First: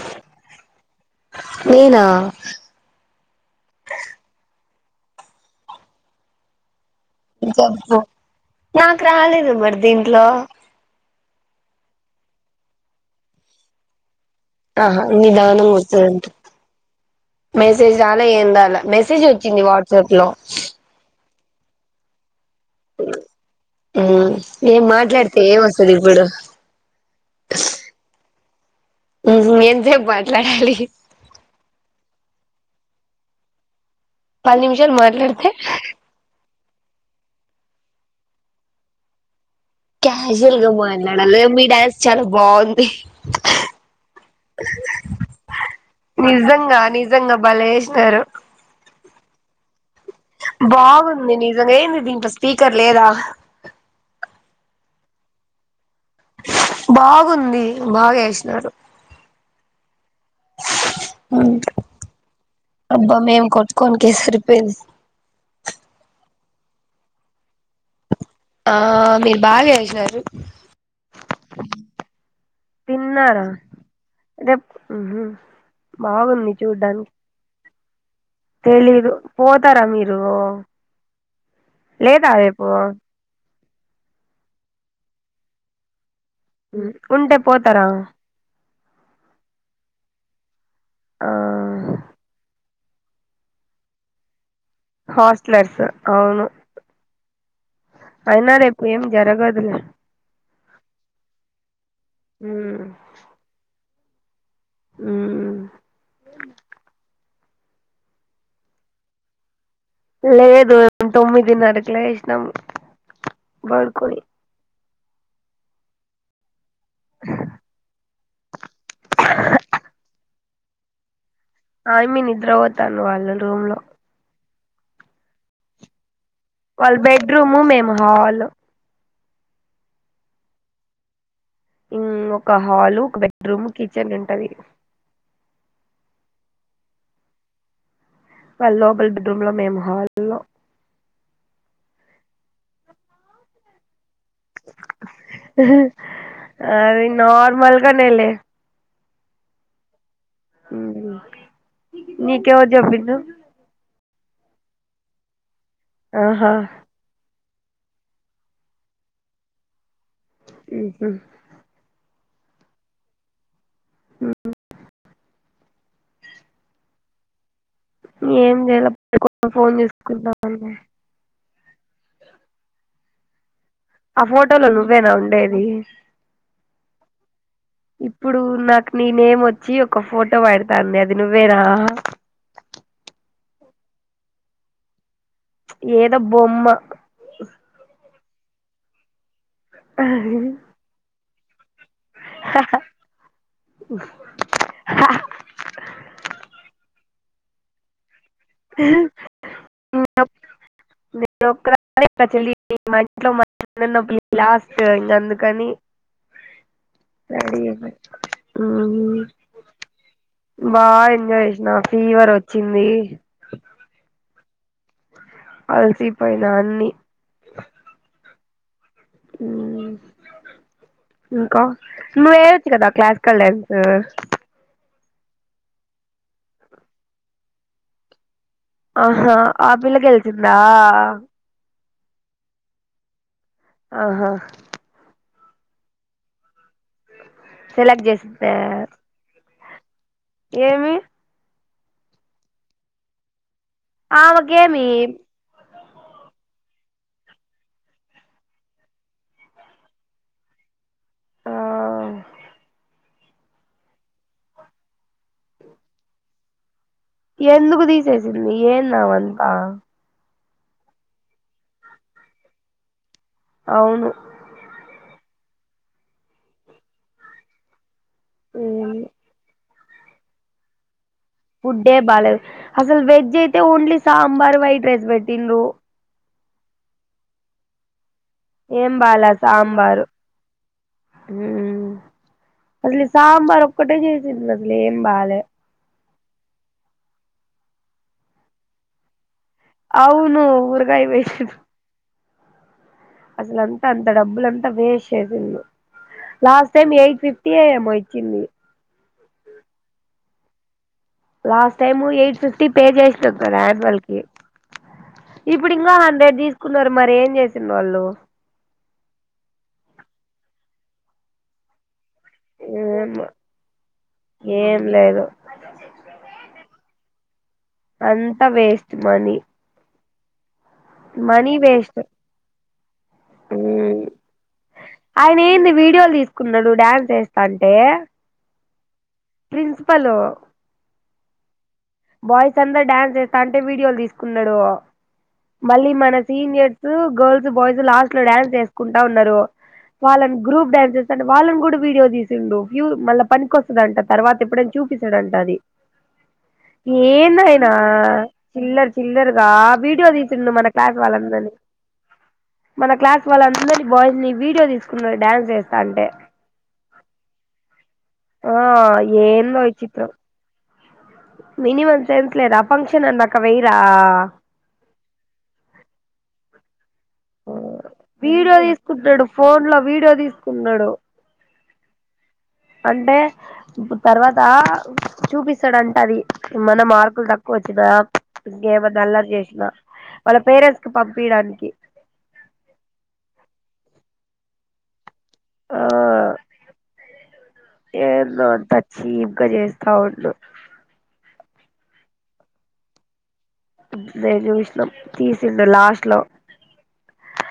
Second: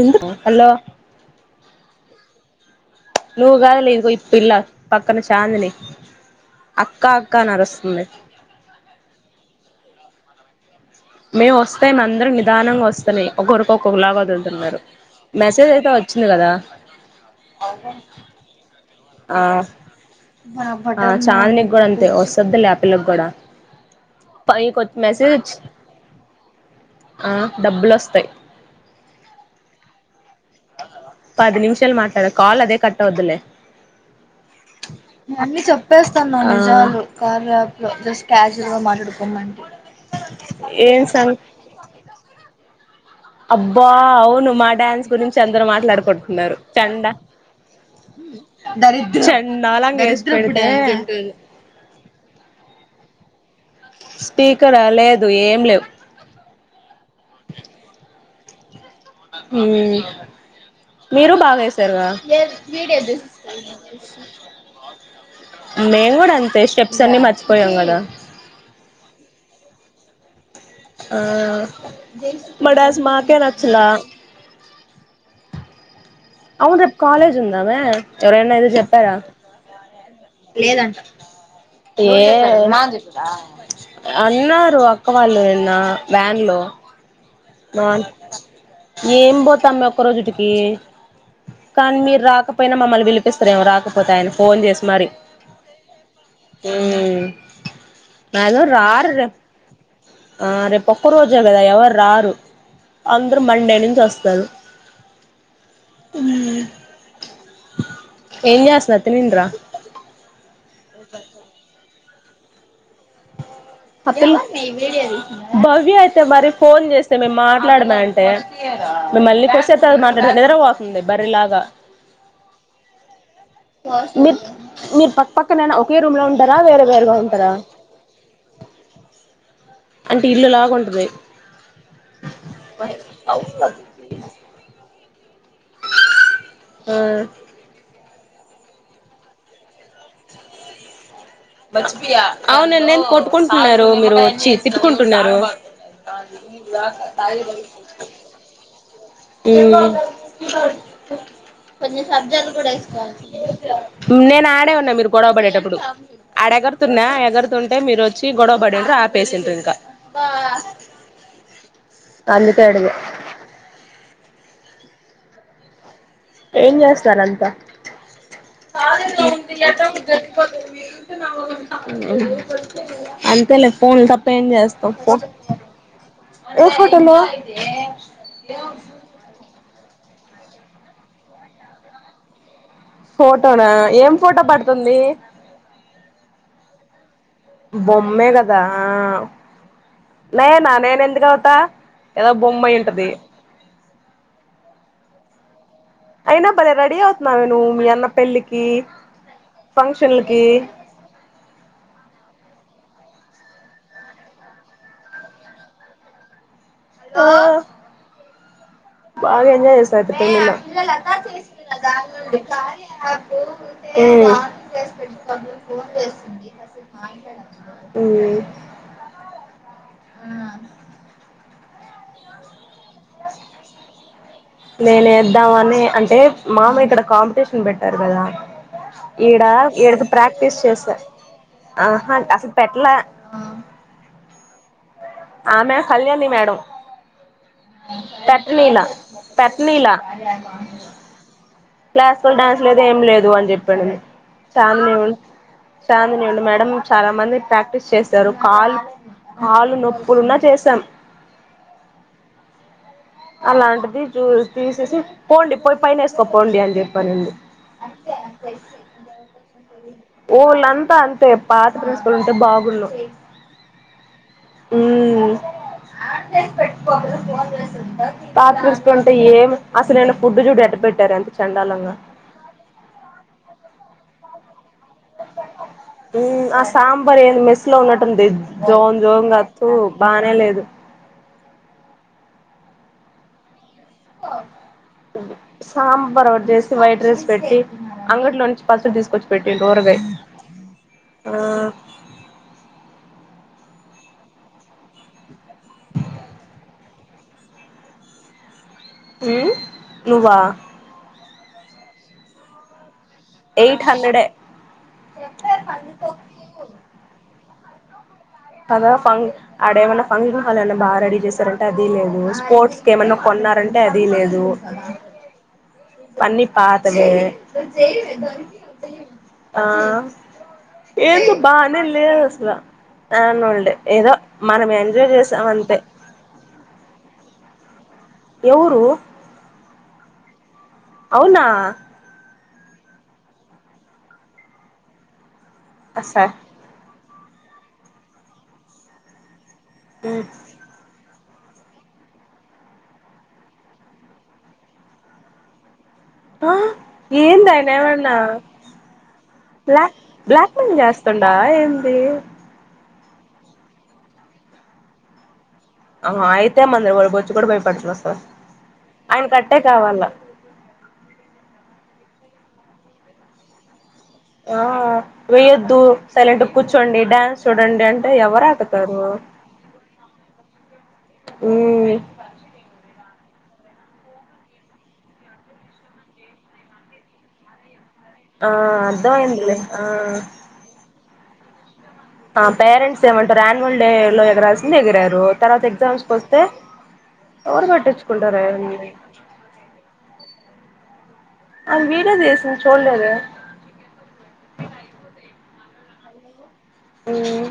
ఎందుక్ హలో నేనా నువ్వు కాదులే ఇదిగో పిల్ల పక్కన చాందినీ జేపు నాకు రాలేదు మరి దీట్లో. లో మేము వస్తే మ మా అందరం నిదానంగా వస్తున్నాయి. ఒకరికొక్కొ లావాది ఉంది. ఆహా నిదానం వస్తుందింట మెసేజ్ రాలా ఏందాల మెస మెసేజ్ వచ్చింది వాట్సాప్ లో చాలిని కూడా అంతే వస్తుంది. లే పిల్ల కి కూడా మ్మ్ ప ఈ ఏం కొంచెం మాట్లాడితే మెసేజ్ ఏం వస్తది ఇప్పుడు ఆ డబ్బులు వస్తాయి. ఎంతేబ్ బా పది నిమిషాలు మా తన కాల్ అదే కట్టవద్దులే పది నిమిషాలు మాట్లాడితే జ కార్ యాప్ లో జస్ట్ కజుల్ గా మాట్లాడుకోమండి. క్యాజువల్ గా మాట్లాడు లాగ మీ డాన్స్ చాలా బాగుంది. అబ్బా అవును మా డ్యాన్స్ గురించి అందరు మాట్లాడు కొట్టుకున్నారు. నిజంగా చండ నిజంగా భలే ఏసినారు దరి నాల బాగుంది నిజంగా ఏమి దీంట్లో స్పీకర్ లేదా. స్పీకరా లేదు, ఏం లేవు. బాగుంది బాగా స్ అహ్ మీరు బాగాఎసరుగా అబ్బా మేం కొట్టుకోనికే సరిపోయింది మేము కూడా అంత బెస్టస్టెప్స్ అన్ని మ ఆ మీరు బాగా సరే ఆ మాడాన్స్ మాకే తిన్నారా నచ్చలా రేప్ ఉహు అవును కాాలేజ్ ఉందామె. తెలిదు పోతారా మీరు లేదంట ఏ లేదా రేపు నాకు తెలీదా అన్నారు అక్కవాళ్ళు ఎన్నా ఉండె పోతరా ఏం పోతమ్మే ఒక్క రోజుటికి ఆ కన్ మీ రాక యినా మమ్మల్ని పిలిపిస్తరేమో రాకపోతే ఆయన ఫోన్ చేసి మరి హాస్టలర్స్ అవును అయిన మాక్సిమం రేప్ ఏం రారు రేపు జరగదులే ఆ రేప్ ఒక్క రోజే కదా ఎవర్ రారు ఉమ్ అందరు మండే నుంచ్ స్తరు ఉమ్ హమ్ ఎం జేస్తున్నర్ తినిన్ర లే లేదు తొమ్మిదినరకులే నువు ఆపిల్ భవ్య అయితే మరి ఫోన్ చేస్తే మేము మాట్లాడమ అంటే మేము మళ్ళీ [unintelligible] మాట్లాడుత పోతుంది బర్రీలాగ్ ఆ యమ్మీ నిద్రపోతాంది వాళ్ళ రూమ్ లో మీ మీరు పక్కపక్క నేన ఒకే రూమ్ లో ఉ వాళ్ళ బెడ్రూము మేము హల్ అంటే ఇల్లు లాగుంటది హమ్ ఒక హల్ ఒక బెడ్రూమ్ కిచన్ ఉంటది ఆ వాళ్ళ లోపల్ బెడ్రూమ్ లో మేము హాల్లో అవునండి నేను కొట్టుకుంటున్నారు మీరు చి తిట్టుకుంటున్నరు అది నార్మల్గానేలే హమ్ ప సాత్జలు నీకెవరు కూడాడస్ కా చెప్పిండ్రు నేను ఆడే ఉన్న మీర్ గొడవ పడేటప్పుడు ఇప్పుడు ఆడ ఆహా ఎగరుతున్నా ఎగరు ఉంటే మీరు వచ్చి గొడవ పడిండు ఆపేసిండ్రు ఇంకా ఉమ్మ్ అందుకే అడిగ ఉమ్మ్ ఏం చేస్తార్ అంత ఏం చేయాల పడుకొని ఫోన్ చూసుకుంటాన్న అంతేలే ఫోన్ లు ఆ తప్ప ఏం ఫోటోలో చేస్తావ్ నువ్వేనా ఫో ఉండేది ఏ ఫోటో లో ఇప్పుడు నాకు నీ నేమ్ వచ్చి ఒక ఫో ఇష్టపడతాంది అది నువ్వే నా ఫోటోనా ఏం ఫోటో పడుతుంది ఏదో బొమ్మ బోమ్ అమ్మే కదా నేనా నేను ఎందుకు తా ఏదో బొమ్మయి ఉంటది అయినా భలే రెడీ అవుతున్నావే నువు మీ అన్న పెళ్లి [unintelligible] నేను ఒక దానే చెల్లి మా ఇంట్లో మ ఇళ్లలో పెళ్లి లాస్ట్ ఇంక అందుకని రెడీ అయిపోయి బాగా ఎంజాయ్ చేసారు అట్ట బాగా అయితే ఎంజాయ్ చేసిన ఫీవర్ వచ్చింది హ్మ్ అలిసి పోయినా అన్ని ఉమ్ ఇంకా నువ్వు వేయొచ్చు కదా క్లాసికల్ డ్యాన్స్ నేనే ఎద్దామనే అంటే మామఇక్కడ కాంపిటీషన్ పెట్టారు కదా ఆహా ఈడ ఆ ఈడకి పిల్లకయాలు ప్రాక్టీస్ చేసా తిందాం ఆహా అసలు పెట్టలా ఆహా ఆమా కళ్యాణి మేడం సెలెక్ట్ తట్ చేసిందా మీలా నీలా ఏమి క్లాసికల్ డ్యాన్స్ లేదు ఏం లేదు అని చెప్ ఆమకేమి చాందిని ఉండి మేడం చాలా మంది ప్రాక్టీస్ చేస్తారు కాల్ హాలు నొప్పులున్నా చేసాం ఆ అలాంటిది చూ తీసేసి పోండి పోయి పైన వేసుకో పోండి అని చెప్ ఎందుకు తీసేసింది ఏంది ఆమెంతా ఓళ్ళంతా అంతే పాత ప్రిన్సిపల్ ఉంటే బాగున్ను అవును ఊ సానం జేసీ పెట్టుకోదు [unintelligible] తుపద్ పాత్రర్స్కుంటే ఏం అసలు నిన్న ఫుడ్ చూడు ఎట్ట పెట్టారు అం ఫుడ్ డే బాలేదు అసలు వెజ్ అయితే ఓన్లీస్ సాంబార్ వైట్ రైస్ పెట్టిన్రు ఊ ఆ సాంబార్ ఏంది మెస్ లో ఉన్నట్టు స్తుంది ఏం జోన్ బాల జోన్ తూ బానే లేదు ఊ అల్లి సాంబారు ఒక్కటే చేసింది అసలు ఏం బాలే పరోట చేసి వైట్ రైస్ పెట్టి అంగట్లో నుంచి పచ్చడి తీసుకొచ్చి పెట్టిండు ఊరగాయ అవును ఊరుకాయ ఆ వేసిండ్రు అసలంతా అంత డబ్బులంతా వేస్ట్ చేసింది లాస్ట్ టైం ఎయిట్ ఫిఫ్టీ ఏమో ఇచ్చింది ఊ నువ్వా last time eight fifty pay చేస్ చెప్తాడు ఎయిట్ ఆన్వాల్కి హండ్రెడే ఇప్పుడు ఇంకా హడ్రెడ్ తీసుకున్నారు మరి ఏం చేస్ ఉన్నోళ్ళు పద ఫాం ఆడ ఏమైన్నా ఫంక్షన్ హాల్ ఏన్నా బాగా రెడీ చేశారంటే అదీ లేదు స్పోర్ట్స్ కే ఏం ఏమన్నా కొన్నారంటే అది లేదు ఏం లేదు అన్ని పాతవే అంతా వేస్ట్ మనీ ఆ ఏందొ మనీ బానే వేస్ట్ లేదసలా అయనోల్డ్ ఏ ఏదో మనం ఎంజాయ్ ఆయన ఏంది చేసామంటే వీడియోలు తీసుకున్నాడు డ్యాన్స్ అంటే ఎవురు ప్రిన్సిపలు అవునా బాయిస్ అందరు డ్యాన్స్ చేస్తంటే వీడియోలు తీసుకున్నాడు మళ్ళీ అస మన సీనియర్స్ ఊ గర్ల్స్ బాయ్స్ లాస్ట్ లో డ్యాన్స్ చేేసుకుంటా ఉన్నారు వాళ్ళని గ్రూప్ డ్యాన్సెస్ అంటే వాళ్ళని కూడా వీడియో తీసిండు వ్యూ మళ్ళా పనికొస్తాదంట తర్వాత ఎప్పుడని చూపిస్తాడంట అది ఆ ఏంది ఏందైనా ఆయన ఏమన్నా చిల్లర్ చిల్లరుగా బ్లాక్ వీడియో తీసిండు బ్లాక్ మన మెయిల్ క్లాస్ చేస్తుండా వాళ్ళందర్ని ఏంది మన క్లాస్ వాళ్ళందర్ని బాయ్స్ ని వీడియో తీసుకున్నారు డ్యాన్స్ చేస్ ఆ అయితే మందరి వాళు వొచ్చు కూడా భయపడుతున్నాడు సార్ ఆ ఆయన కట్టే ఏందో ఈ కావాల చిత్రం మినిమం సెన్స్ లేదా ఫంక్షన్ అన్నాక వెయరా ఆ వెయ్యద్దు సైలెంట్ కూర్చ్ సండే వీడియో తీసుకుంటున్నాడు ఫోన్ లో వీడియో తీసుకుంటున్నాడు మ్మ్ అంటే ఇప్పుడు తర్వాత చూపిస్తాడంట అది ఏమన్నా మార్కులు తక్కువ వచ్చినా ఆ ఇంకేమ అల్లరి అర్థమైందిలే చేసినా ఆ వాళ్ళ పేరెంట్స్ కి పంప్ పీడానికి ఆ పేరెంట్స్ ఏమంటారు యాన్వల్ డే లో ఎగరాల్సింది ఎగరారు తర్వాత ఆ ఎగ్జామ్స్కి వస్తే ఎవరు పట్టించుకుంటారు ఏందో అంత చీప్ గా చేస్తా ఉండు అ వీడ తీస చుల్లేద నేను విషణం తీసిండు లాస్ట్ లో మ్మ్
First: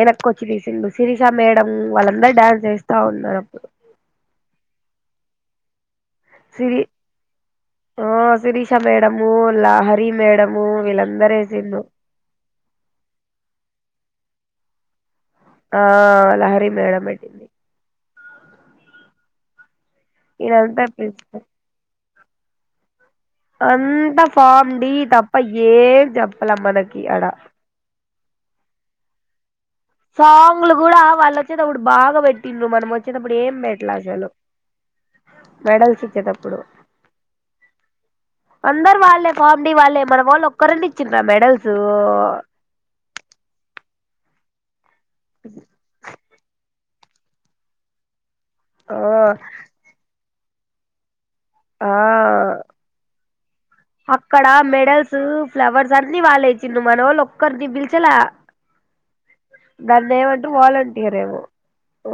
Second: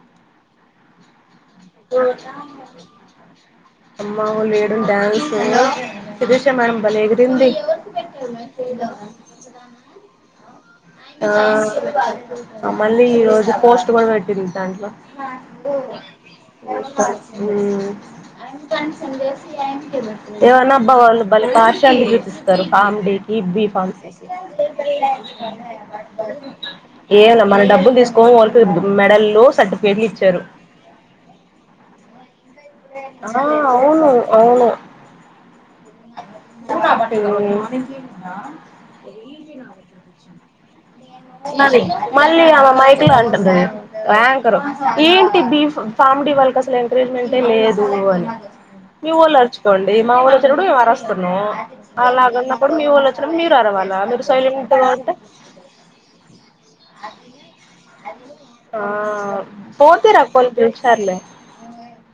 ఏన కా సిరి సిండు సిరీ షా మేడం వాళ్ళందర్ డ్యాన్స్ చేస్తా ఉన్నారు అప్పుడు అమ్మ లేడు డ్యాన్స్ శిరీష మేడం సిరి భలే ఎగిరింది ఆ శిరీష మేడము హరి మేడము వీళ్ళందరూ వేసిండ్రు ఆ మళ్ళీ ఈ రోజు పోస్ట్ కూడ పెడ్ పెరి దాంట్లో ఆ లహరి మేడం పెట్టింది హుమ్ అయిమ్ పని సందేసి అయిమ్ ఇదంతా ఏవనాబ్బా వాళ్ ప్రిన్సిపల్ బలే పార్టియాలిటీ జుప్ ఇస్తరు కామ్ డీ ఇబ్బి ఫామ్స్ ఏసి అంతా ఫామ్ డి తప్ప ఏం చెప్పలే మనకి ఆడ ఏం లే మన డబ్బులు తీసుకోన్ వోల్ పి మెడల్ రో సడ్డూ సాంగ్లు కూడా వాళ్ వచ్చేతప్పుడు బాగా పెట్టిన్ మనం వచ్చేటప్పుడు ఆ ఏం పెట్లా అవును అసలు, అవును మెడల్స్ ఇచ్చేటప్పుడు. కొరండి ఉన్నాది మళ్ ఆమె మైకుల్ అంటుంది ర్యాంకరు ఏంటి దీఫ్ పామిడి వాలకసల్ ట్రీట్మెంటె లేదు అని ఆ మీవొల్ అర్చుకొండి మా వొల్ తిరుడు ఈ వారోస్త ఆ అలాగున్నప్పుడు మీ వోళ్ళు వచ్చినప్పుడు మీరు అరవాలా మీరు అక్కడ సైలెంట్ గా ఉంటే మెడల్స్ ఫ్లవర్స్ అన్ని వాళ్ళేచ్చిన్రు మనవోళ్ళు ఒక్కరిని పిలిచలా ఆ పోతే దాన్ని ఏమంట్రు రాకపోలు వాలంటీయర్ పిలిచారులే ఏమో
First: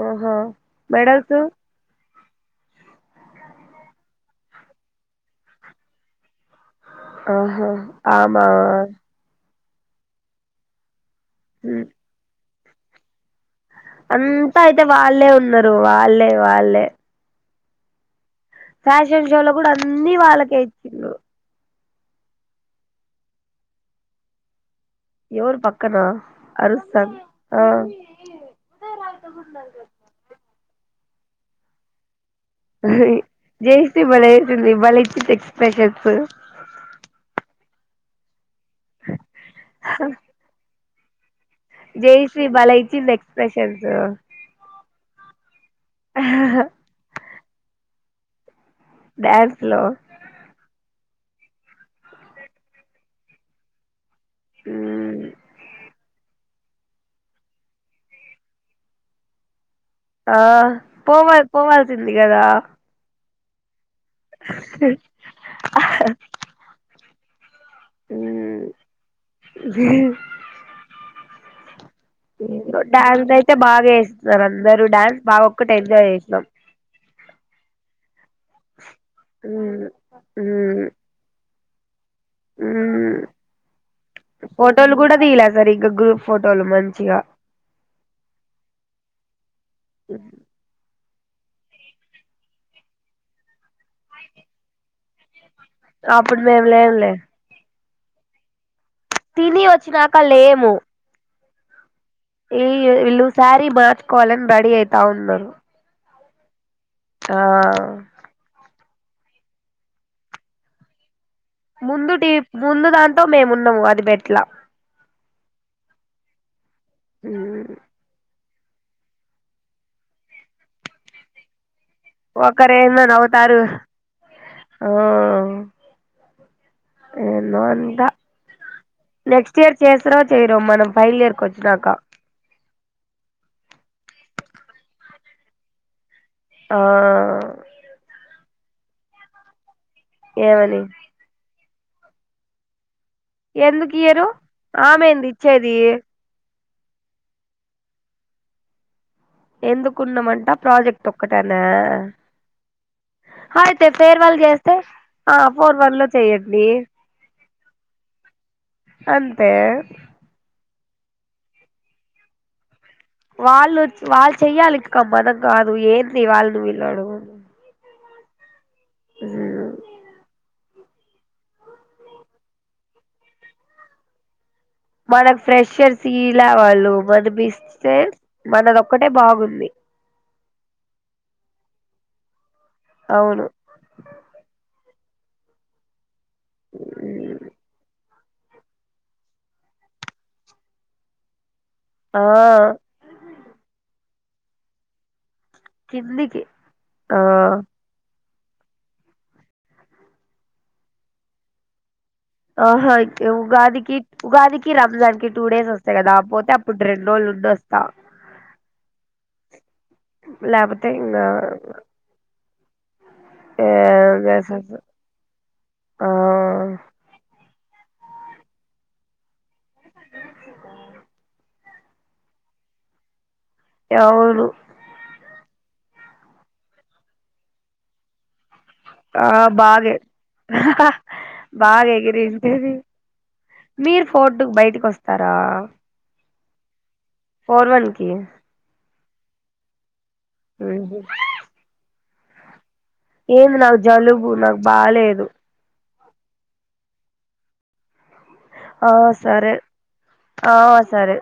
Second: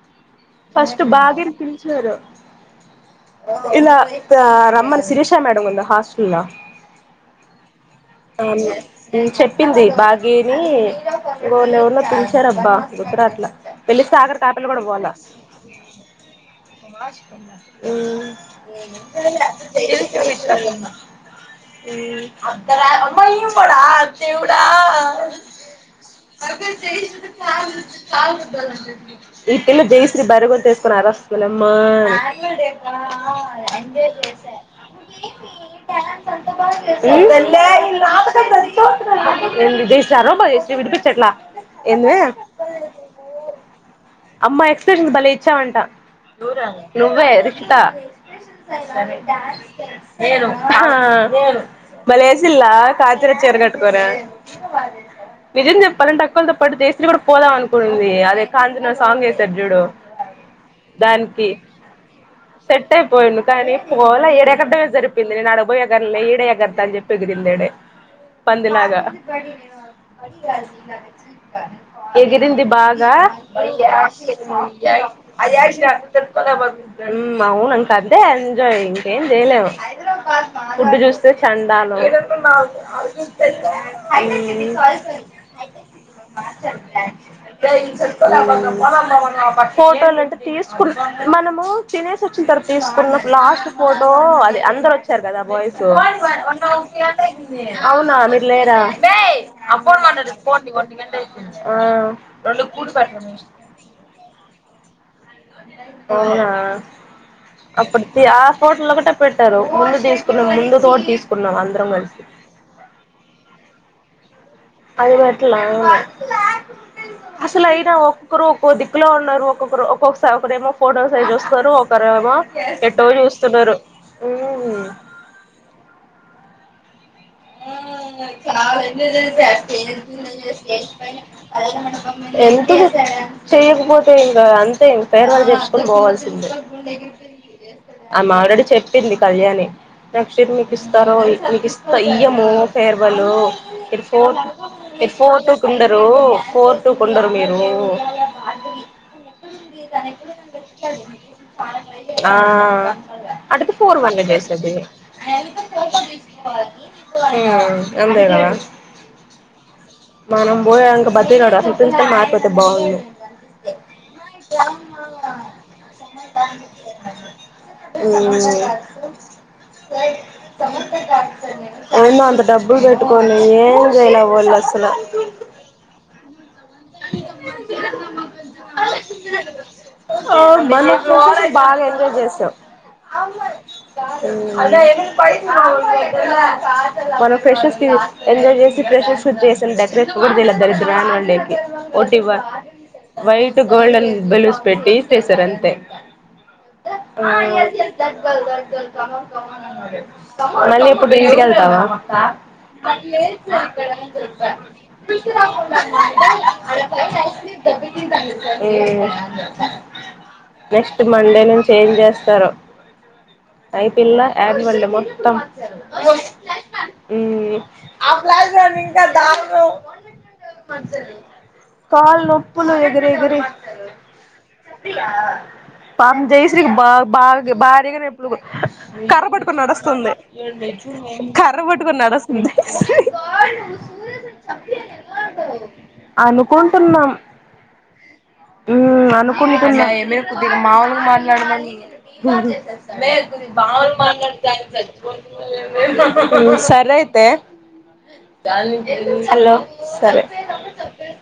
ఆహ ఫస్ట్ మెడల్స్. బాగా పిలిచారు ఇలా రమ్మని శిరీష మేడం ఉందా హాస్టల్లో ఆహా ఆమె చెప్పింది బాగీని ఇంగోళు ఎవళ్నో పిలిచడం బా గుర్తురాట్ల అంతా అయితే వాళ్ళే ఉన్నారు వాళ్ళే వాళ్ళే ఉమ్ ఫ్యాషన్ షోలో కూడా అన్ని వాళ్ళకే ఇచ్చిళ్లు మ్మ్ అర్దరాత్ అమ్మయ్యో వుడా దేవుడా ఎవరు పక్కన అరుస్తాన్ ఆ ఈ పిల్ల జయశ్రీ బర్రె గొంతు ఎస్కొని అరస్ వలమ్మా జయశ్రీ భలే వేసింది భలే ఇచ్చింది [inaudible] ఎక్స్ప్రెషన్స్ [unintelligible] [unintelligible] ఎట్లా జైశ్రీ భలే ఇచ్చింది ఎక్స్ప్రెషన్స్ అమ్మ ఎక్స్ప్రెషన్స్ భలే ఇచ్చావంటే నువ్వే తా డ్యాన్స్ లో [inaudible] ఎవరు భలే ఏసీల్లా కాతిరే చీర గట్టుకోనా మ్మ్ నిజం జేప్ కావాలంటే అక్కలతో పాటు జయశ్రీ కూడా పోదాం అనుకుంది అదే కాంచన సాంగ్ ఏసారు చూడు ఆ పోవాలి దానికి పోవాల్సింది కదా తాని ఓలా ఇడా ఎగరడమే సరిపోయింది నేను ఆడికి పోయి ఎగరలే ఈడే ఎగురుతా అని చెప్పి ఎగిరింది ఈడే మ్మ్ పందిలాగా ఎగిరింది బాగా డాన్స్ అయితే బాగా వేస్తున్నారు అందరూ డాన్స్ బాగా ఒక్కటి ఎంజాయ్ చేసినాం హ్మ్ అవునంట అది తే ఎంజాయ్ ఇంకేం జేయలేం మ్మ్ మ్మ్ ఫుడ్డు చూస్తే చందలో మ్మ్ ఫోటోలు కూడా తీయలే సరిగ్గా గ్రూప్ ఫోటోలు మంచిగా [unintelligible] ఉమ్ ఉమ్ ఫోటోలుంటే తీసుకున్ మనము తినేసోచ్చి తరుత్ తీసుకున్న లాస్ట్ ఫోటో అదే అందరోచ్చారు గదా బాయ్స్ సు అప్పుడు మేము లేంలే అవునా మిర్లేరా తిని వచ్చినాక లేము ఆ ఈ వీళ్ళు శారీ మార్చుకోవాలన్ రెడీ అయితా ఉన్నారు అవునా ఆ అప్పుడు తీ ఆ ఫోటోలోకటె పెట్టారు ముందు దిసుకున్న ముందు తోట్ దిసు కున్నాం అందరం ముందు కలిసి టీ ముందు దాంతో మేమున్నాము అది బెట్లా అది మట్లా అసలు అయినా ఒక్ క్కరు ఒక్కో దిక్కులో ఉన్నారు. ఒక్కొక్కరు ఒక్కొక్కసా ఒకరేమో ఫోటోస్ [unintelligible] జుస్తారు ఒక్కరెందో నవ్వుతారు ఊ నెక్స్ట్ ఇయర్ చేస్తారో చేయరో మనం ఫైనల్ ఇయర్ కి వచ్చినాక ఎంతుకు చేయకపోతే ఏం గాదు అంతే ఇంక్ ఫర్వేల్ జార్పుకొన్ భోవాల్సిన్ ఆ అమ్మ్ ఆల్రెడీ చెప్ పింది కళ్యాణి నెక్స్ట్ ఇయర్ మీక్ ఏమని ఇస్తారో ఈ మిక్ ఇస్ ఇయ్యమో ఫేర్ వాళ్ళు ఎందుకు మీర్ ఫో ఇయ్యరు మీర్ ఆమెంది ఇచ్చేది ఫోటోకుండరు ఫోర్ టు కుండరు మీరు ఎందుకున్నామంట ప్రాజెక్ట్ ఒక్కటనా. ఆ అడితే అయితే ఫోర్ వన్ ఫేర్వల్ చేసేది జేస్తే ఆ ఫోర్ వన్ లో చేయ్యండి హ్మ అంతేగదా అంతే క్ బతిగడ సు ప్రిన్సిపాల్ మారిపోతే భాగుండ్ను వాళ్ళు చ్ వాళ్ళు చెయ్యాలిక్క మనం గాదు ఏంది వాళ్ళనీ వీల్ని అడుగు ఉ మ్ మ్ సమర్థకార్చర్్యలు ఏం అంత డబ్బు పెట్టుకొని ఏం చెయ్ లా వాళ్ళస్ సలు మనకు ఫ్రెషర్స్ ఇలా వాళ్ళు మనమిస్తే మనది ఒక్కటే బాగుంది [unintelligible] బాగా ఎంజాయ్ చేశా అవును ఉమ్ పైస మనం ఫ్రెషర్స్ తివి ఎంజాయ్ చేసి ఫ్రెషెస్ చేసాం డెకరేషన్ కూడా చెయ్ లా దరిద్రానండి ఆ ఓటివ వైట్ ట్ గోల్డన్ బెలూస్ పెట్టి చేశారన్ తే కిందికి ఆ మళ్ళీ ఇప్పుడు ఇంటికెళ్ తావా ఉమ్మ్ ఆ ఆహా ఉగాదికి ఉగాదికి రంజాన్ కి టూ డేస్ వస్తాయి కదా పోతే అప్పుడు రెండు రోజులు ఉండొస్తా లేకపోతే నెక్స్ట్ ఇంగా మండే నుంచి ఏం చేస్తారో అయిపొయిల్లా యాన్యువల్ డే మొత్తం ఆ ఉమ్మ్ ఆలాజ ఇంకా దామ్ మలి కాళ్ నొప్పులు ఎగిరెగిరి ఎవరు పామ్ జయశ్రీ కి బా బాగ్ భారీగా నెప్పులు కర్ర ఆ బట్టుకొని బాగే నడుస్తుంది బాగా పట్టుకొని నడుస్తుంది ఎగిరింటేది మీరు ఫోర్టుకు బైటికొస్తారా అనుకోన్ తున్నాం ఉమ్ అను కున్ని కున్నా కొద్దిగా మాములుగా మాట్లాడమన్ బరే సది ఏంది బా నాకు జలుబు మాట్లాడు నాకు బాలేదు సరైతే ఆ సరే ఆ సరే